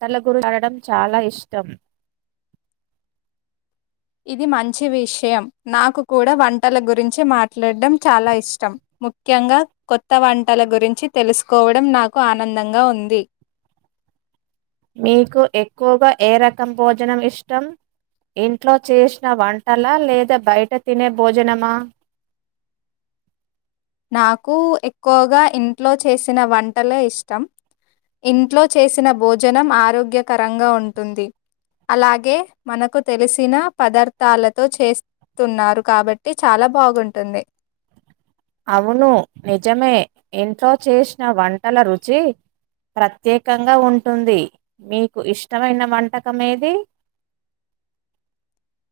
తల గురు ఆడడం చాలా ఇష్టం ఇది మంచి విషయం నాకు కూడా వంటల గురించి మాట్లాడడం చాలా ఇష్టం ముఖ్యంగా కొత్త వంటల గురించి తెలుసుకోవడం నాకు ఆనందంగా ఉంది నీకు ఎక్కువగా ఏ రకం భోజనం ఇష్టం ఇంట్లో చేసిన వంటలా లేదా బయట తినే భోజనమా నాకు ఎక్కువగా ఇంట్లో చేసిన వంటలే ఇష్టం ఇంట్లో చేసిన భోజనం ఆరోగ్యకరంగా ఉంటుంది అలాగే మనకు తెలిసిన పదార్థాలతో చేస్తున్నారు కాబట్టి చాలా బాగుంటుంది అవును నిజమే ఇంట్లో చేసిన వంటల రుచి ప్రత్యేకంగా ఉంటుంది మీకు ఇష్టమైన వంటకం ఏది [inaudible]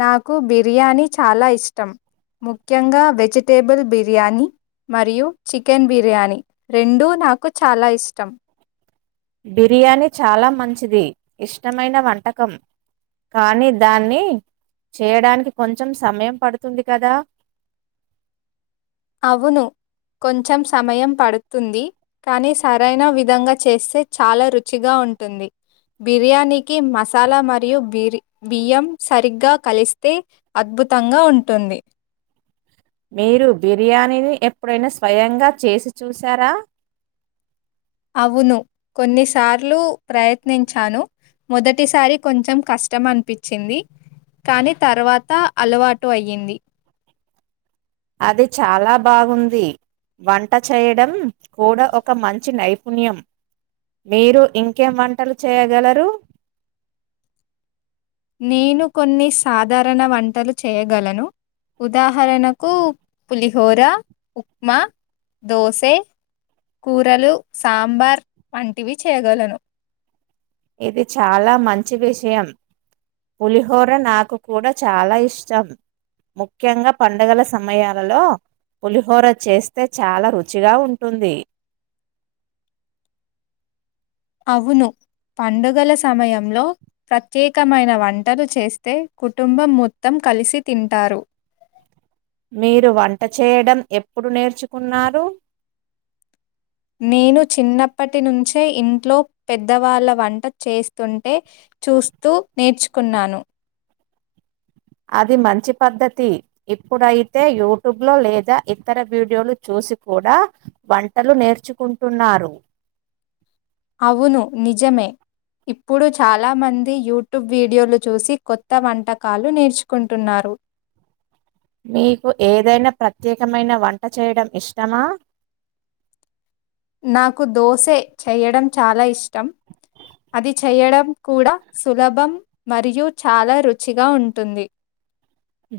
నాకు బిర్యానీ చాలా ఇష్టం ముఖ్యంగా వెజిటేబుల్ బిర్యానీ మరియు చికెన్ బిర్యానీ రెండూ నాకు చాలా ఇష్టం బిర్యానీ చాలా మంచిది ఇష్టమైన వంటకం కానీ దాన్ని చేయడానికి కొంచెం సమయం పడుతుంది కదా [inaudible] అవును కొంచెం సమయం పడుతుంది కానీ సరైన విధంగా చేస్తే చాలా రుచిగా ఉంటుంది బిర్యానీకి మసాలా మరియు బిరి బియ్యం సరిగ్గా కలిస్తే అద్భు అద్భుతంగా ఉంటుంది మీరు బిర్యానీని ఎప్పుడైనా స్వయంగా చేసి చూశారా అవును కొన్నిసార్లు ప్రయత్నించాను మొదటిసారి కొంచెం కష్టం అనిపించింది కాని తర్వాత అలవాటు అయ్యింది అది చాలా బాగుంది వంట చేయడం కూడా ఒక మంచి నైఫ ణ్యం మీరు ఇంకేం వంటలు చేయగలరు నేను కొన్ని సాధారణ వంటలు చేయగలను ఉదాహరణకు పులిహోర ఉప్మా దోసె కూరలు సాంబార్ వంటివి చేయగలను ఇది చాలా మంచి విషయం పులిహోర నాకు కూడా చాలా ఇష్టం ముఖ్యంగా పండుగల సమయాలలో పులిహోర చేస్తే చాలా రుచిగా ఉంటుంది అవును పండుగల సమయంలో ప్రత్యేకమైన వంటలు చేస్తే కుటుంబం మొత్తం కలిసి తింటారు మీరు వంట చేయడం ఎప్పుడు నేర్చుకున్నారు నేను చిన్నప్పటి నుంచే ఇంట్లో పెద్దవాళ్ళ వంట చేస్తుంటే చూసు చూస్తూ నేర్చుకున్నాను అది మంచి పద్ధతి ఇప్పుడైతే యూట్యూబ్ లో లేదా ఇతర వీడియోలు చూ చూసి కూడా వంటలు నేర్చుకుంటున్నారు అవును నిజమే ఇప్పుడు చాలా మంది యూట్యూబ్ వీడియోలు చూసి కొత్త వంటకాలు నేర్చుకుంటున్నారు మీకు ఏదైనా ప్రత్యేకమైన వంట చేయడం ఇష్టమా నాకు దోసె చెయడం చాలా ఇష్టం అది చేయడం కూడా సులభం మరియు చాలా రుచిగా ఉంటుంది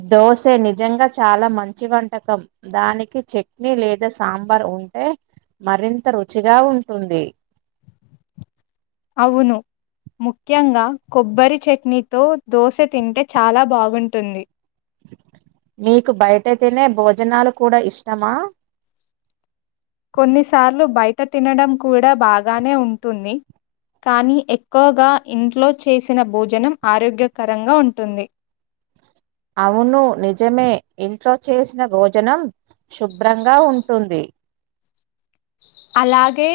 దోస నిజంగా చాలా మంచి వంటకం దానికి చట్నీ లేదా సాంబార్ ఉంటే మరింత రుచిగా ఉంటుంది అవును ముఖ్యంగా కొబ్బరి చట్నీతో దోశ తింటే చాలా బాగుంటుంది మీకు బయట తినే భోజనాలు కూడా ఇష్టమా కొన్నిసార్లు బయట తినడం కూడా బాగానే ఉంటుంది కానీ, ఎక్కువగా ఇంట్లో చేసిన భోజనం ఆరోగ్యకరంగా ఉంటుంది. అవును నిజమే ఇంట్లో చేసిన భోజనం శుభ్రంగా ఉంట్. టుంది. అలాగే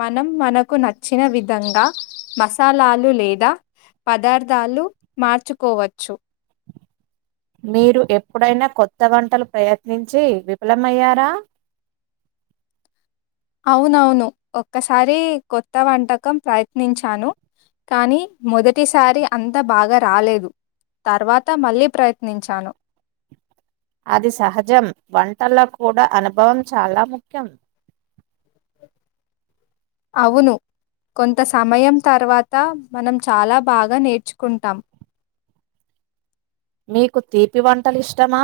మనం మనకు నచ్చిన విధంగా. మసాలాలు లేదా పదార్థాలు మార్చుకోవచ్చు. మీరు ఎప్పుడైనా కొత్త వంటలు ప్రయత్నించి విఫలమయ్యారా? [inaudible] అవునవును ఒక్కసారి కొత్త వంటకం ప్రయత్నించాను. కానీ మొదటిసారి అంతా బాగా రాలేదు. తర్వాత మళ్ళీ ప్రయత్నించాను అది సహజం వంటల కూడా అనుభవం చాలా ముఖ్యం అవును కొంత సమయం తర్వాత మనం చాలా బాగా నేర్చుకుంటాం మీీకు తీపి వంటలి ఇష్టమా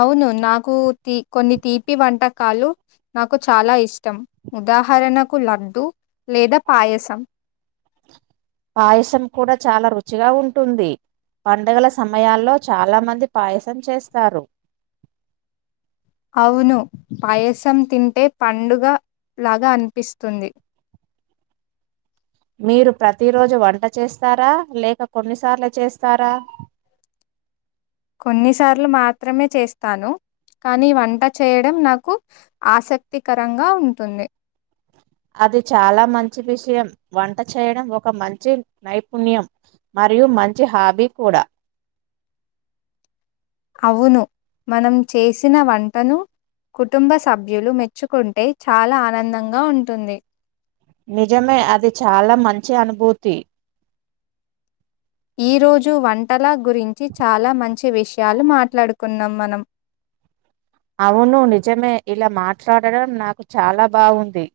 అవును నాకు తీ కొన్ని తీపి వంటకాలు నాకు చాలా ఇష్టం ఉదాహరణకు లడ్డు లేదా పాయసం పాయసం కూడా చాలా రుచిగా ఉంటుంది పడుగల సమయాల్లో చాలా మంది పాయసం చేస్తారు అవును పాయసం తింటే పండుగ లాగా అనిపిస్తుంది మీరు ప్రతిరోజు వంట చేస్తారా లేక కొన్నిసార్లు చేస్తారా కొన్నిసార్లు మాత్రమే చేస్తాను కానీ వంట చేయడం నాకు ఆసక్తికరంగా ఉంటుంది అది చాలా మంచి విషయం వంట చేయడం ఒక మంచి నైపుణ్యం మరియు మంచి హాబీ కూడా అవును మనం చేసిన వంటను కుటుంబ సభ్యులు మెచ్చుకుంటే చాలా ఆనందంగా ఉంటుంది నిజమే అది చాలా మంచి అనుభూతి ఈరోజు వంటలా గురించి చాలా మంచి విషయాలు మాట్లాడుకున్నాం మనం అవును నిజమే ఇలా మాట్లాడడం నాకు చాలా బావుంది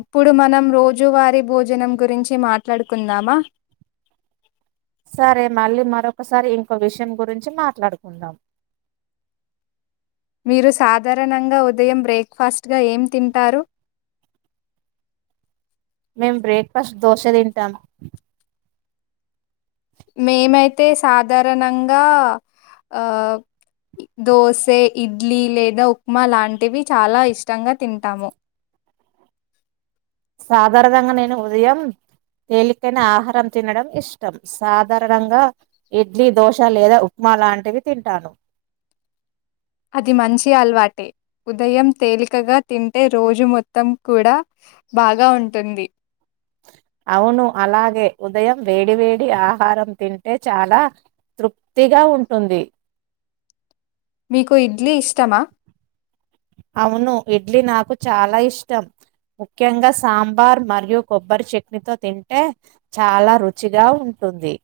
ఇప్పుడు మనం రోజువరి భోజనం గురించి మాట్లాడుకుందామా సరే మళ్ళీ మరొకసారి ఇంకో విషయం గురించి మాట్లాడుకుందాం మీరు సాధారణంగా ఉదయం బ్రేక్ఫాస్ట్గా ఏం తింటారు మేము బ్రేక్ఫాస్ట్ దోశ తింటాం మేమైతే సాధారణంగా ఆ దోసే ఇడ్లీ లేదా ఉప్మా లాంటివి చాలా ఇష్టంగా తింటాము సాధారణగా నేను ఉదయం తేలికైన ఆహారం తినడం ఇష్టం సాధారణంగా ఇడ్లీ దోశ లేదా ఉప్మా అలాంటివి తింటాను అది మంచి అలవాటే ఉదయం తేలికగా తింటే రోజు మొత్తం కూడా బాగా ఉంటుంది అవును అలాగే ఉదయం వేడి వేడి ఆహారం తింటే చాలా తృప్తిగా ఎలా ఉంటుంది మీకు ఇడ్లీ ఇష్టమా అవును ఇడ్లీ నాకు చాలా ఇష్టం ముఖ్యంగా సాంబార్ మరియు కొబ్బరి చట్నీతో తింటే చాలా రుచిగా ఉ స్తుంది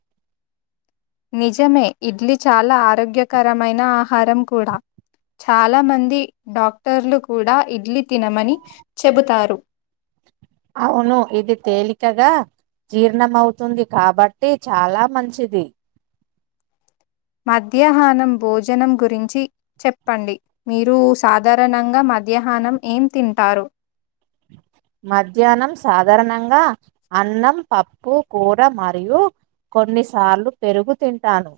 నిజమే ఇడ్లీ చాలా ఆరోగ్యకరమైన ఆహారం కూడా చాలా మంది డాక్టర్లు కూడా ఇడ్లి అవును ఇది తేలికగా జీర్ణం అవుతుంది కాబట్టి చాలా మంచిది మధ్యాహ్నం భోజనం గురించి చెప్పండి మీరు సాధారణంగా మ మధ్యాహ్నం ఏం తింటారు మధ్యాహ్నం సాధారణంగా అన్నం పప్పు కూర మరియు కొన్నిసార్లు పెరుగు తింటాను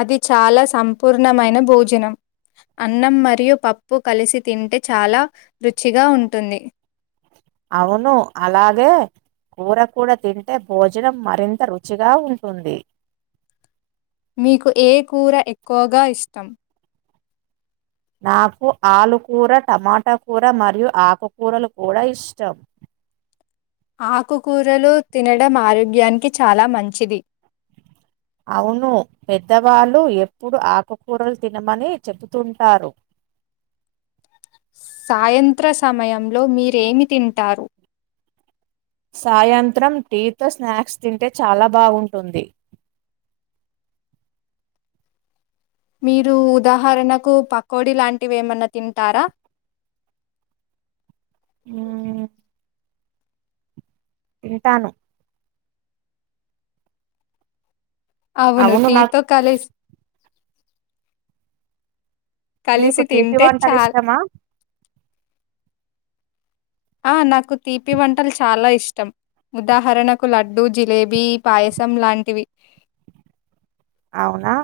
అది చాలా సంపూర్ణమైన భోజనం అన్నం మరియు పప్పు కలిసి తింటే చాలా రుచిగా ఉంటుంది అవును అలాగే కూర కూడా తింటే భోజనం మరింత రుచిగా ఉంటుంది మీకు ఏ కూర ఎక్కువగా ఇష్టం నాకు ఆలుకూర టమాటా కూూర మరియు ఆకుకూరలు కూడా ఇష్టం ఆకుకూరలు తినడం ఆరోగ్యానికి చాలా మంచిది అవును పెద్దవాళ్ళు ఎప్పుడు ఆకుకూరలు తినమని చెబుతుంటారు సాయంత్ర సమయంలో మీరేమి తింటారు సాయంత్రం టీ తో స్నాక్స్ తింటే చాలా బాగుంటుంది మీరు ఉదాహరణకు పకోడి లాంటివి ఏమన్నా తింటారా ఉమ్ తింటాను అవును నాకు అవునుటిటీతో కాల మీకు కలిసి తీపి తింటే వంటలు చాలా ఇష్టమా ఆ నాకు తీపి వంటలు చాలా ఇష్టం ఉదాహరణకు లడ్డు జిలేబీ పాయసం లాంటివి అవునా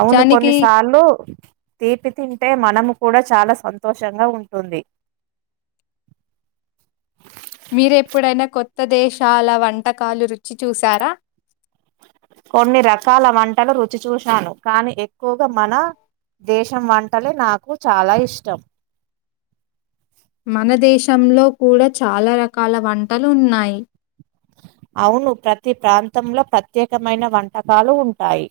అవును నిజానికి కొన్నిసార్లు తీపి తింటే మనము కూడా చాలా సంతోషంగా ఉంటుంది మీరెప్పుడైనా కొత్త దేశాల వంటకాలు రుచి చూశారా కొన్ని రకాల వంటలు రుచి చూశాను కానీ ఎక్కువగా మన దేశం వంటలే నాకు చాలా ఇష్టం మన దేశంలో కూడా చాలా రకాల వంటలు ఉన్నాయి అవును ప్రతి ప్రాంతంలో ప్రత్యేకమైన వంటకాలు ఉంటాయి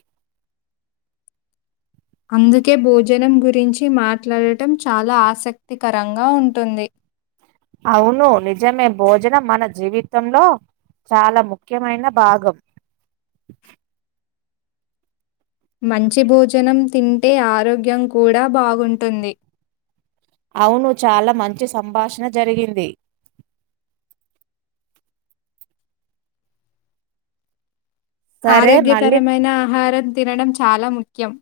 అందుకే భోజనం గురించి మాట్లాడటం చాలా ఆసక్తికరంగా ఉంటుంది అవును నిజమే భోజనం మన జీవితంలో చాలా ముఖ్యమైన భాగం మంచి భోజనం తింటే ఆరోగ్యం కూడా బాగుంటుంది. అవును చాలా మంచి సంభాషణ జరిగింది. సరే మళ్ళీ ఆరోగ్యకరమైన ఆహారం తినడం చాలా ముఖ్యం.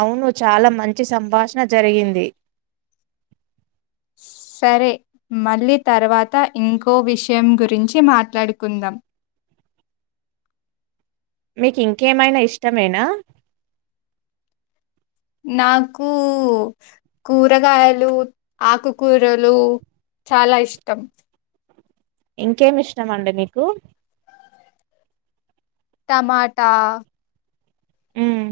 అవును చాలా మంచి సంభాషణ జరిగింది. సరే, మళ్ళీ తర్వాత ఇంకో విషయం గురించి మాట్లాడుకుందాం. మీకు, ఇంకేమైనా ఇష్టమేనా? నాకూ, కూరగాయలు, ఆకుకూరలు. చాలా ఇష్టం. ఇంకేమి ఇష్టమ అండి మీకు టమాటా ఉమ్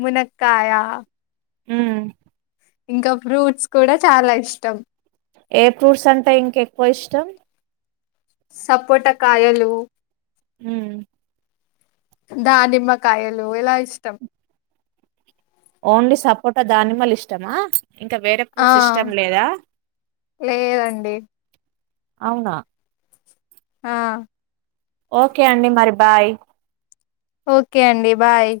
మునక్కయా. హ్మ్ ఇంకా, ఫ్రూట్స్ కూడా చాలా ఇష్టం. ఏ ఫ్రూట్స్ అంటే ఇంక ఎక్కువ ఇష్టం? సపోట కాయలు! హ్మ్ దానిమ్మకాయలు ఇలా ఇష్టం. ఓన్లీ సపోటా దానిమ్మలు ఇష్టమా? ఇంకా వేరే ఆ ఫ్రూట్స్ ఇష్టం లేదా? లేదండి. అవునా? ఆ ఓకే అండి, మరి బాయ్. ఓకే అండి, బాయ్.